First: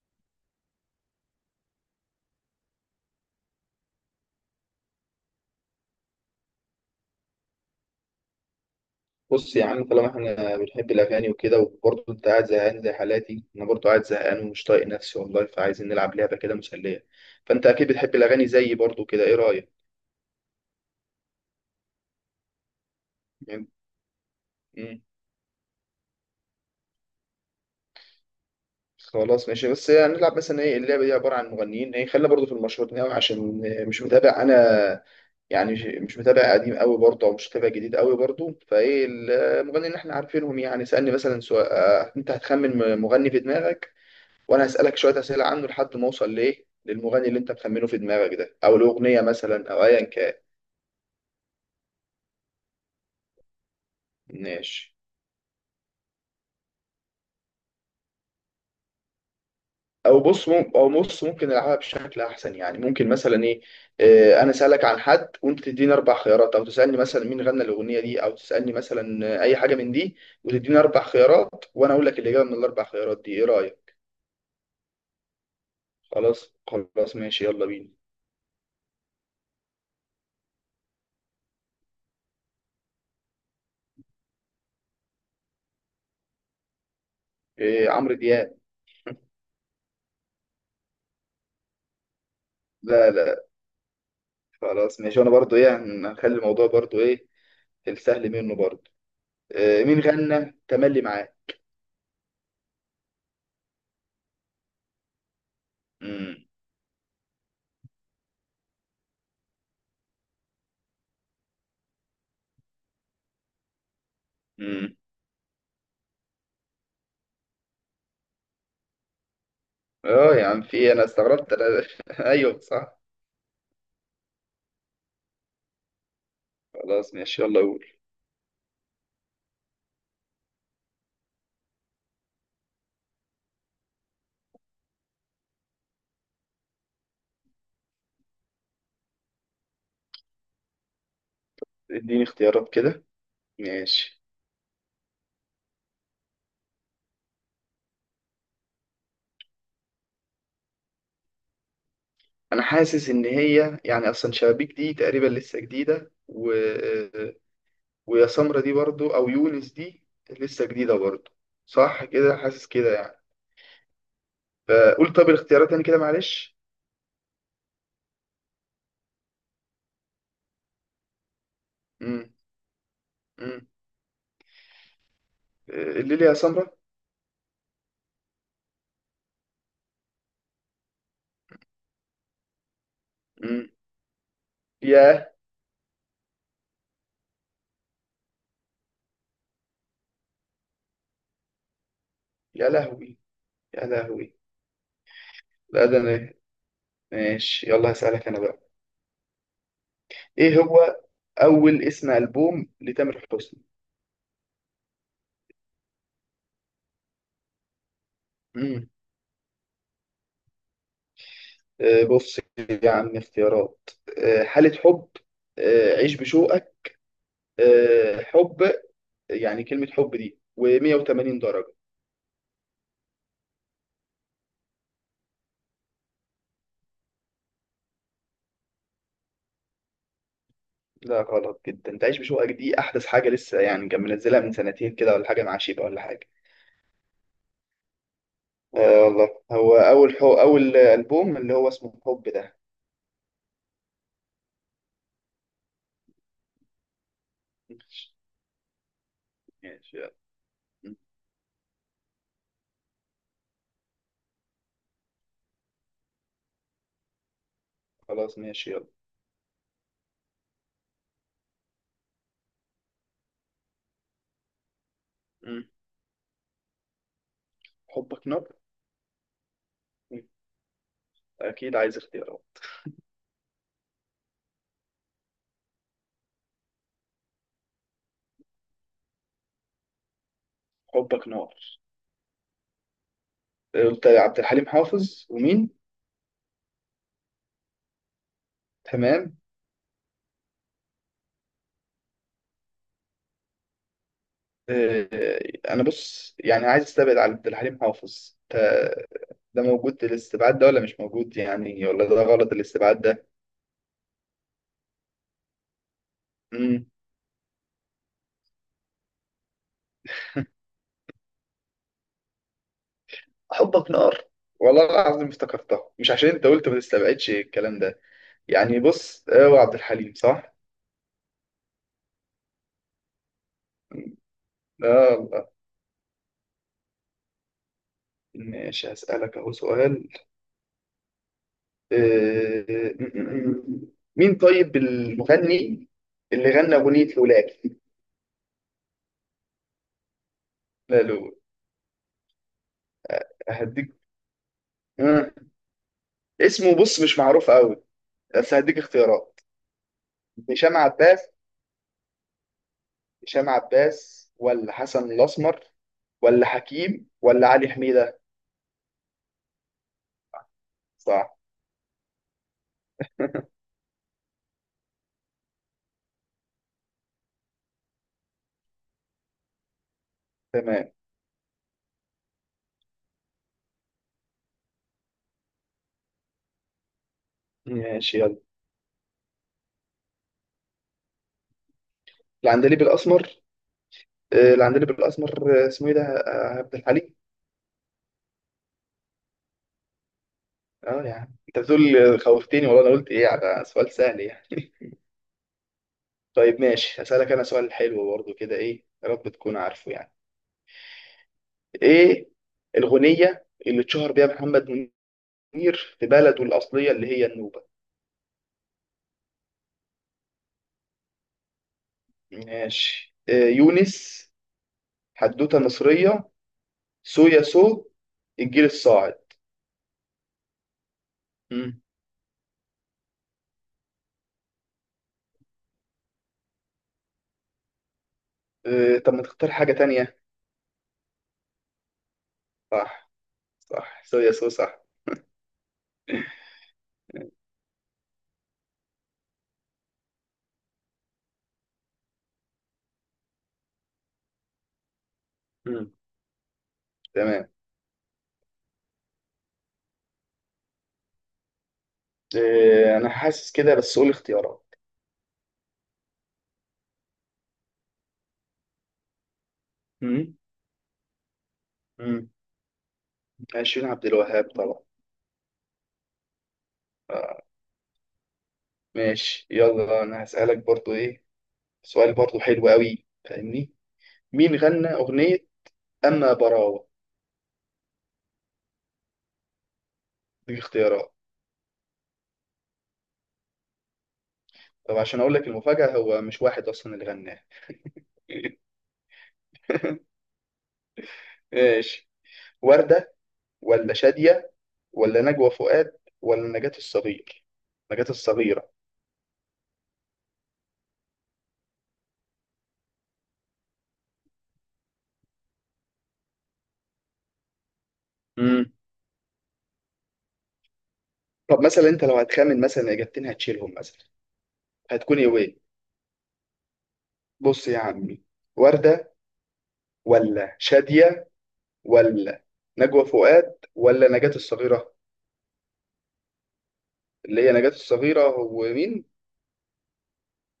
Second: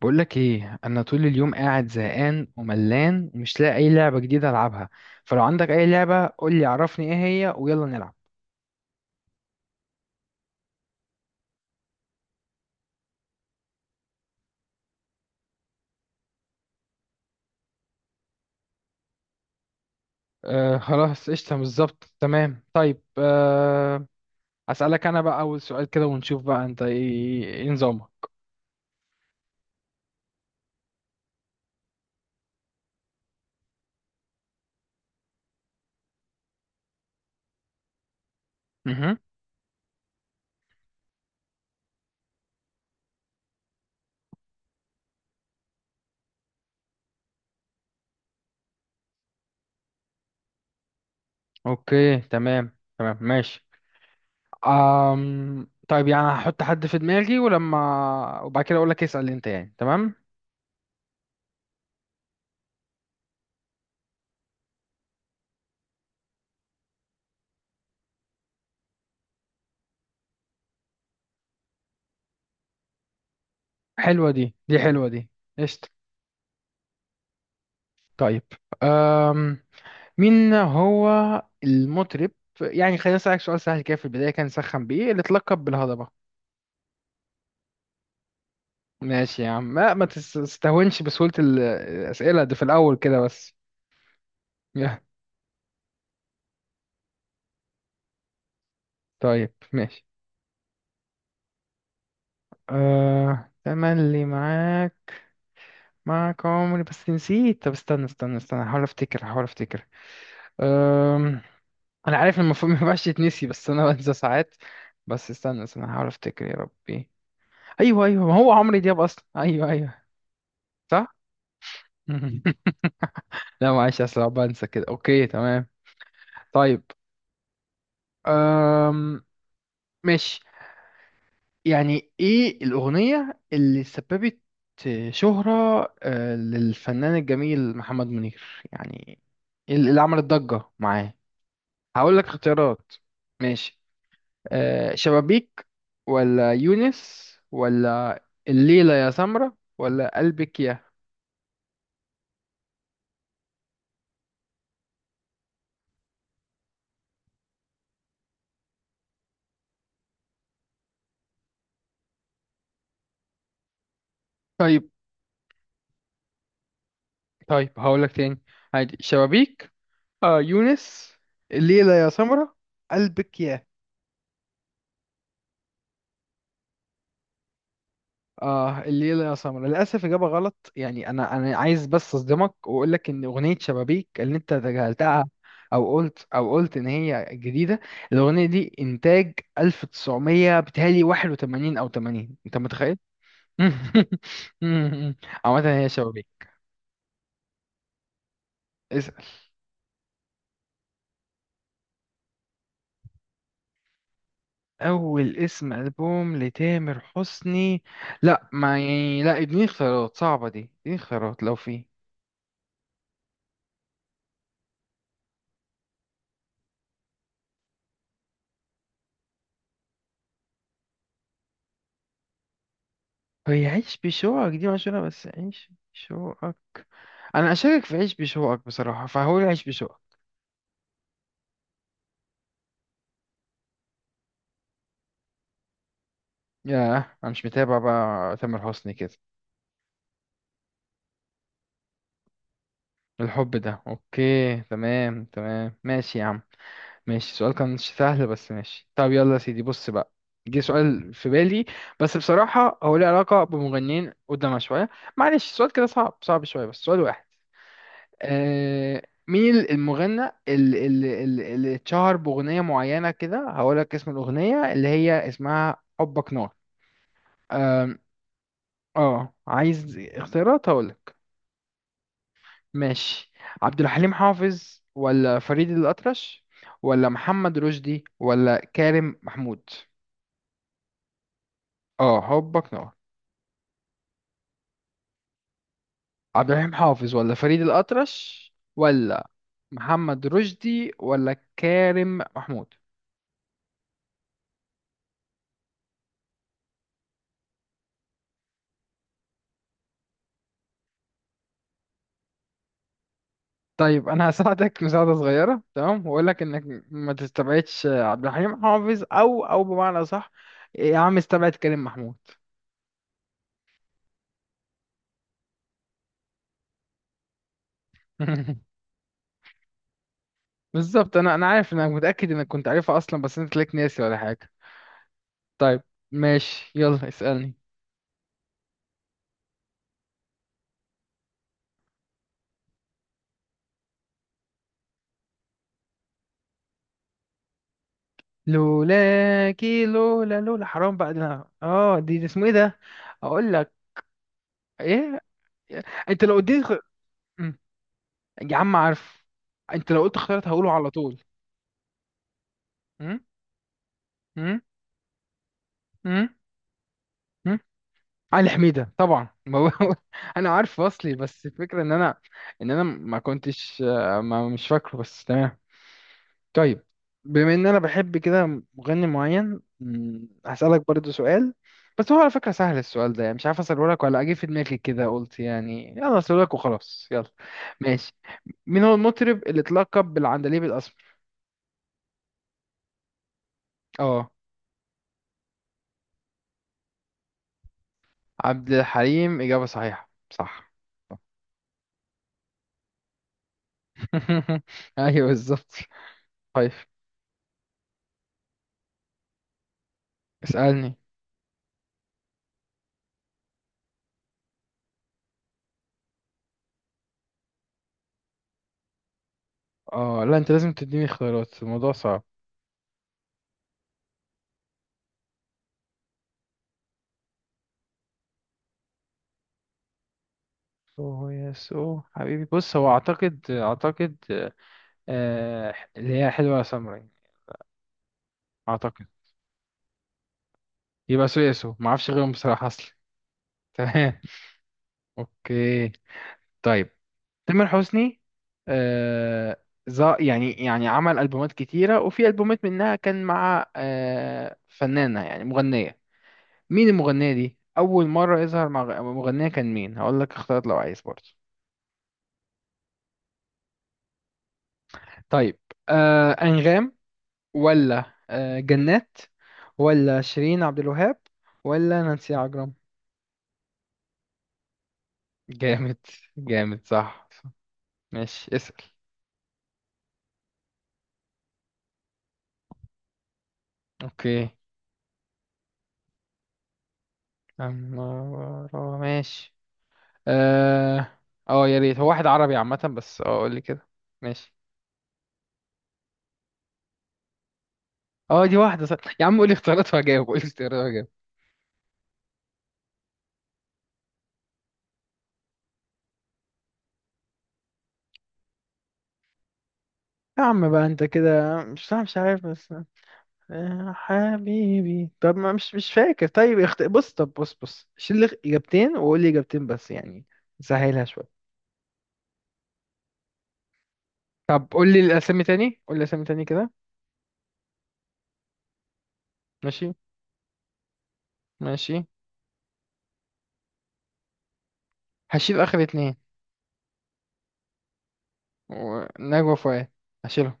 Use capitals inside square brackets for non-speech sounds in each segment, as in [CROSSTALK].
بقولك ايه، انا طول اليوم قاعد زهقان وملان ومش لاقي اي لعبة جديدة العبها. فلو عندك اي لعبة قولي، عرفني ايه هي ويلا نلعب. بص يا عم، طالما احنا بنحب الاغاني وكده وبرضه انت قاعد زهقان زي حالاتي. انا برضه قاعد زهقان ومش طايق نفسي والله، فعايزين نلعب لعبه كده مسليه. فانت اكيد بتحب الاغاني زيي برضه كده، ايه رايك؟ آه خلاص، قشطة، بالظبط، تمام، طيب. يعني- مم. اسألك انا بقى اول سؤال كده ونشوف بقى انت ايه، إيه نظامك؟ خلاص ماشي. بس هنلعب مثلا ايه؟ اللعبه دي عباره عن مغنيين، ايه خلينا برضه في المشهورين قوي عشان مش متابع انا، يعني مش متابع قديم قوي برضه او مش متابع جديد قوي برضه. فايه مهم. المغنيين اللي احنا عارفينهم؟ يعني اسالني مثلا سؤال، انت هتخمن مغني في دماغك وانا هسألك شوية أسئلة عنه لحد ما اوصل ليه للمغني اللي انت مخمنه في دماغك ده، او الأغنية مثلا او ايا كان. اوكي، تمام تمام ماشي. ماشي. طيب، يعني هحط حد في دماغي ولما وبعد كده اقولك اسأل انت، يعني تمام. او بص او بص، ممكن نلعبها بشكل احسن. يعني ممكن مثلا ايه، انا اسالك عن حد وانت تديني اربع خيارات، او تسالني مثلا مين غنى الاغنيه دي، او تسالني مثلا اي حاجه من دي وتديني اربع خيارات وانا اقول لك الاجابه من الاربع خيارات دي. ايه رايك؟ حلوة دي، حلوة دي. قشطة. خلاص خلاص ماشي، يلا بينا. طيب، مين هو المطرب؟ يعني خلينا أسألك سؤال سهل كده في البداية، كان سخن بإيه، اللي اتلقب بالهضبة. إيه، عمرو دياب. ماشي يا عم، ما تستهونش بسهولة الأسئلة دي في الأول لا كده لا، بس. خلاص يا ماشي. وانا برضو ايه، هنخلي الموضوع برضو ايه، السهل منه برضو. طيب مين ماشي. غنى تملي معاه؟ آه تملي معاك، امم معاك عمري، بس نسيت. طب استنى استنى، هحاول أفتكر. أم... أنا عارف المفروض [LAUGHS] ما ينفعش يتنسي، بس أنا بنسى ساعات. امم بس استنى هحاول أفتكر يا ربي. أيوه أيوه، ما هو عمرو دياب أصلا، أيوه أيوه. اه يا عم، في إيه؟ انا صح. استغربت انا. [LAUGHS] ايوه [LAUGHS] صح. لا معلش، اصل أنا بنسى كده. اوكي تمام. طيب. خلاص ماشي يلا قول. أم... ماشي. يعني ايه الاغنية اللي سببت شهرة، للفنان الجميل محمد منير، يعني اللي عملت ضجة معاه؟ هقول اديني لك اختيارات اختيارات كده. ماشي. ماشي. أه شبابيك، ولا يونس، ولا الليلة يا سمرة، ولا قلبك يا. انا حاسس ان هي يعني اصلا شبابيك دي تقريبا لسه جديده ويا سمرة دي برضو او يونس دي لسه جديده برضو. صح كده، حاسس كده يعني. طيب فقول طب الاختيارات تاني كده، معلش. طيب، هقول لك تاني، عادي. شبابيك، آه يونس، الليلة يا امم سمرة، قلبك يا. امم اللي لي يا سمرة. اه الليلة يا سمر للأسف إجابة غلط. يعني أنا عايز بس أصدمك وأقول لك إن أغنية امم شبابيك اللي أنت تجاهلتها يا، أو قلت إن هي جديدة، الأغنية دي إنتاج 1900، بتهيألي 81 أو 80، أنت يا متخيل؟ لهوي. يا لهوي، [LAUGHS] عامة لا هي ده شبابيك. انا. ماشي يلا هسألك انا بقى. اسأل. ايه هو اول اسم البوم لتامر حسني؟ أول اسم ألبوم لتامر حسني؟ لا ما امم يعني لا اديني اختيارات صعبة، دي اديني اختيارات لو في. بص يا عم، اختيارات: حالة حب، عيش بشوقك، حب، يعني كلمة حب دي، و180 درجة. هي عيش بشوقك دي مشهورة، بس عيش بشوقك، انا اشارك في عيش بشوقك بصراحه، فهقول عيش بشوقك. لا غلط جدا، تعيش بشوقك دي أحدث حاجة لسه، يعني كان منزلها من سنتين كده ولا حاجة، مع شيبة ولا حاجة. ياه انا مش متابع بقى تامر حسني آه كده. والله، هو أول أول ألبوم اللي هو اسمه حب ده. الحب ده، اوكي تمام تمام ماشي يا عم. ماشي، السؤال كان مش ماشي. سهل بس ماشي. طب يلا يا سيدي بص ماشي، بقى. يلا. جه م. سؤال في بالي، بس بصراحه هو ليه علاقه بمغنيين قدامها شويه، معلش السؤال كده صعب صعب شويه، بس سؤال واحد. خلاص ماشي يلا. آه. مين المغنى اللي اتشهر باغنيه معينه كده؟ هقول لك اسم الاغنيه اللي هي م. اسمها حبك نار. حبك نار. اه عايز م. اختيارات هقولك أكيد عايز اختيارات. ماشي. عبد الحليم حافظ، ولا فريد الأطرش، ولا محمد رشدي، ولا كارم محمود. حبك نار. اه حبك نار. قلت عبد الحليم حافظ ومين؟ عبد الحليم حافظ، ولا فريد الأطرش، ولا تمام. محمد رشدي، ولا كارم محمود. آه، انا بص يعني عايز استبعد على عبد الحليم حافظ ده موجود الاستبعاد ده ولا مش موجود يعني، ولا ده غلط الاستبعاد ده؟ طيب انا هساعدك [LAUGHS] مساعدة صغيرة، تمام، واقول لك انك امم ما تستبعدش عبد الحليم حافظ او بمعنى صح. يا عم استبعد كريم محمود. حبك نار. والله العظيم افتكرتها مش عشان انت قلت ما تستبعدش الكلام ده. [LAUGHS] يعني بص، هو عبد الحليم صح. بالظبط، انا عارف انك متاكد انك كنت عارفها اصلا، بس انت تلاقيك ناسي ولا حاجه. لا الله. طيب ماشي، يلا اسالني. ماشي هسألك اهو سؤال. م- م- م. مين طيب المغني اللي غنى أغنية لولاك؟ لولاكي، لولا لولا، حرام لا بقى لو ده. اه دي اسمه ايه ده؟ اقول لك هديك ايه؟ آه. انت لو اديت اسمه بص مش معروف مم. قوي، بس يا عم هديك عارف، اختيارات. انت لو قلت اختيارات هقوله هشام على طول. عباس. مم؟ هشام عباس مم؟ ولا حسن الاسمر مم؟ ولا حكيم ولا مم؟ علي حميدة؟ علي حميده طبعا، ما هو- [LAUGHS] انا عارف اصلي، صح. بس الفكره ان انا ما كنتش، ما مش فاكره، بس تمام. طيب، بما ان انا بحب كده مغني معين، هسألك تمام برضو سؤال، بس هو على فكرة سهل السؤال ده، يعني مش عارف اسأله لك ولا اجي في دماغي كده قلت يعني يلا اسأله لك وخلاص يلا. ماشي. ماشي يلا. مين هو المطرب اللي اتلقب بالعندليب الاسمر؟ العندليب الاسمر. اه العندليب الاسمر، اسمه ايه ده، عبد الحليم. عبد الحليم، إجابة صحيحة صح. اه يعني انت بتقول خوفتني والله، انا قلت ايه على سؤال سهل [LAUGHS] يعني. ايوه بالظبط. [LAUGHS] طيب طيب ماشي، هسألك انا سؤال حلو برضه كده، ايه يا رب تكون عارفه يعني. اسألني. ايه الغنية اللي اتشهر بيها محمد منير في بلده الأصلية اللي هي النوبة؟ اه لا انت لازم تديني اختيارات، الموضوع صعب. ماشي. يونس، حدوتة مصرية، سويا سو، الجيل الصاعد. سو يا مم. سو حبيبي، بص هو اعتقد اعتقد، اللي هي حلوة يا سمرة. اعتقد طب ما تختار حاجة تانية؟ يبقى سويسو، ما اعرفش غيرهم بصراحه اصلا. صح. [LAUGHS] صح تمام، سويا سو صح. اوكي. طيب. تامر حسني آه، يعني عمل البومات كتيره، وفي البومات منها كان مع آه فنانه يعني مم. مغنيه. مين المغنيه تمام. دي؟ اول مره يظهر مع مغنيه كان مين؟ هقول لك اختيارات لو عايز برضه. أنا حاسس كده، بس قول اختيارات. طيب. آه انغام، ولا آه جنات، ولا مم. شيرين عبد الوهاب، ولا مم. نانسي عجرم. عشرين عبد الوهاب طبعا. جامد جامد، صح آه، صح. ماشي اسأل. ماشي، يلا، أنا هسألك برضو إيه، سؤال برضو حلو قوي، فاهمني؟ اوكي. مين غنى أغنية أما براوة؟ عمارة ماشي دي اختيارات. اه. اه يا ريت، هو واحد عربي عامة، بس اه قول لي كده ماشي. طب عشان أقول لك المفاجأة، هو مش واحد أصلا اللي غناها. اه دي واحدة صح. يا عم قول لي اختيارات وهجاوب، قول لي اختيارات وهجاوب. ماشي. وردة، ولا شادية، ولا نجوى فؤاد، ولا نجاة الصغير. نجاة الصغيرة. يا عم بقى انت كده، مش عارف بس. يا حبيبي، طب ما مش فاكر. طيب بص، طب بص شيل لي امم اجابتين وقول لي اجابتين، بس يعني سهلها شويه. طب مثلا انت لو هتخمن مثلا اجابتين هتشيلهم مثلا، طب قول لي هتكون ايه الأسامي وين؟ تاني، قول لي الأسامي تاني كده. بص يا عمي، وردة، ماشي ولا شادية، ماشي. ولا نجوى فؤاد، ولا نجاة الصغيرة. هشيل آخر اتنين، اللي هي نجاة الصغيرة هو مين؟ نجوى فؤاد، هشيلهم.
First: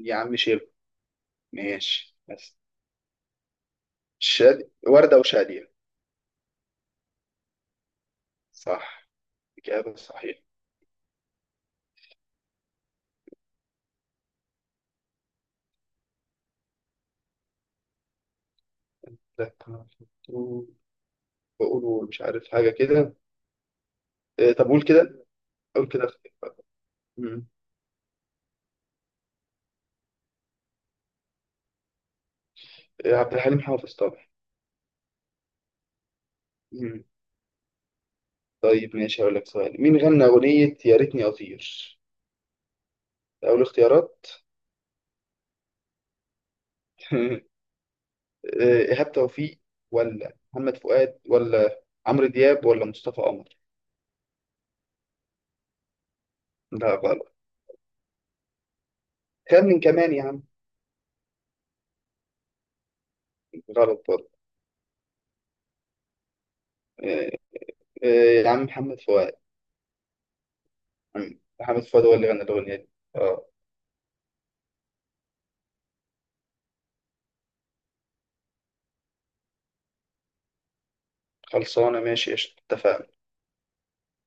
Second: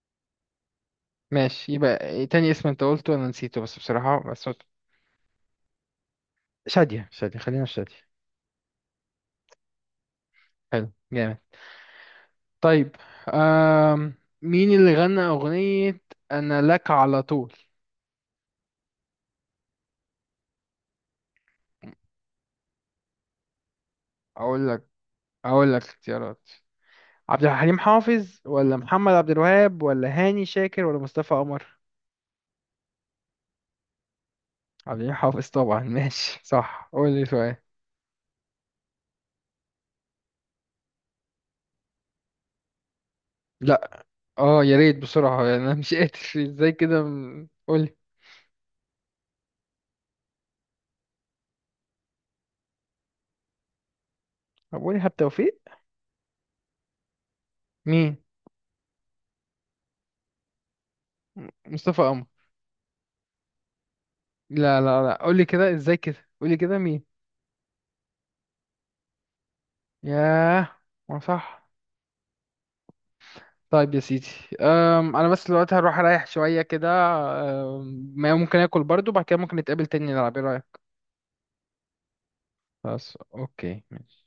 يا عم شيله. ماشي، يبقى ماشي إيه تاني بس اسم انت قلته انا نسيته، بس بصراحة بس وردة وشادية. شادية. شادية، خلينا في شادية. صح، إجابة صحيحة. حلو جامد. طيب. آم... مين اللي غنى أغنية أنا لك على طول؟ ده بقولوا مش عارف حاجة كده. إيه، طب أقول قول لك، كده. أقول لك قول كده. اختيارات. عبد الحليم حافظ، ولا محمد عبد الوهاب، ولا هاني شاكر، ولا مصطفى قمر. عبد الحليم حافظ طبعا. عبد الحليم حافظ طبعا. [LAUGHS] ماشي صح، مم. قول لي سؤال. طيب ماشي، هقول لك سؤال. مين غنى أغنية يا ريتني أطير؟ أول لا اختيارات. اه يا ريت بسرعة [LAUGHS] انا مش قادر. ازاي كده، [LAUGHS] قول لي. إيهاب توفيق، ولا محمد فؤاد، ولا عمرو دياب، ولا مصطفى قمر. طب قول لي إيهاب توفيق. لا غلط. مين؟ كان من كمان يا عم. مصطفى قمر. غلط برضه. لا قولي كده، ازاي كده قولي كده مين؟ آه، آه، يا عم محمد فؤاد. ياه، ما صح. محمد فؤاد هو اللي غنى الأغنية دي. اه. طيب يا سيدي. أم انا بس دلوقتي هروح اريح شويه كده. ما ممكن اكل برضو بعد كده، ممكن نتقابل تاني نلعب ايه رايك؟ خلصانة ماشي قشطة اتفقنا. بس اوكي ماشي.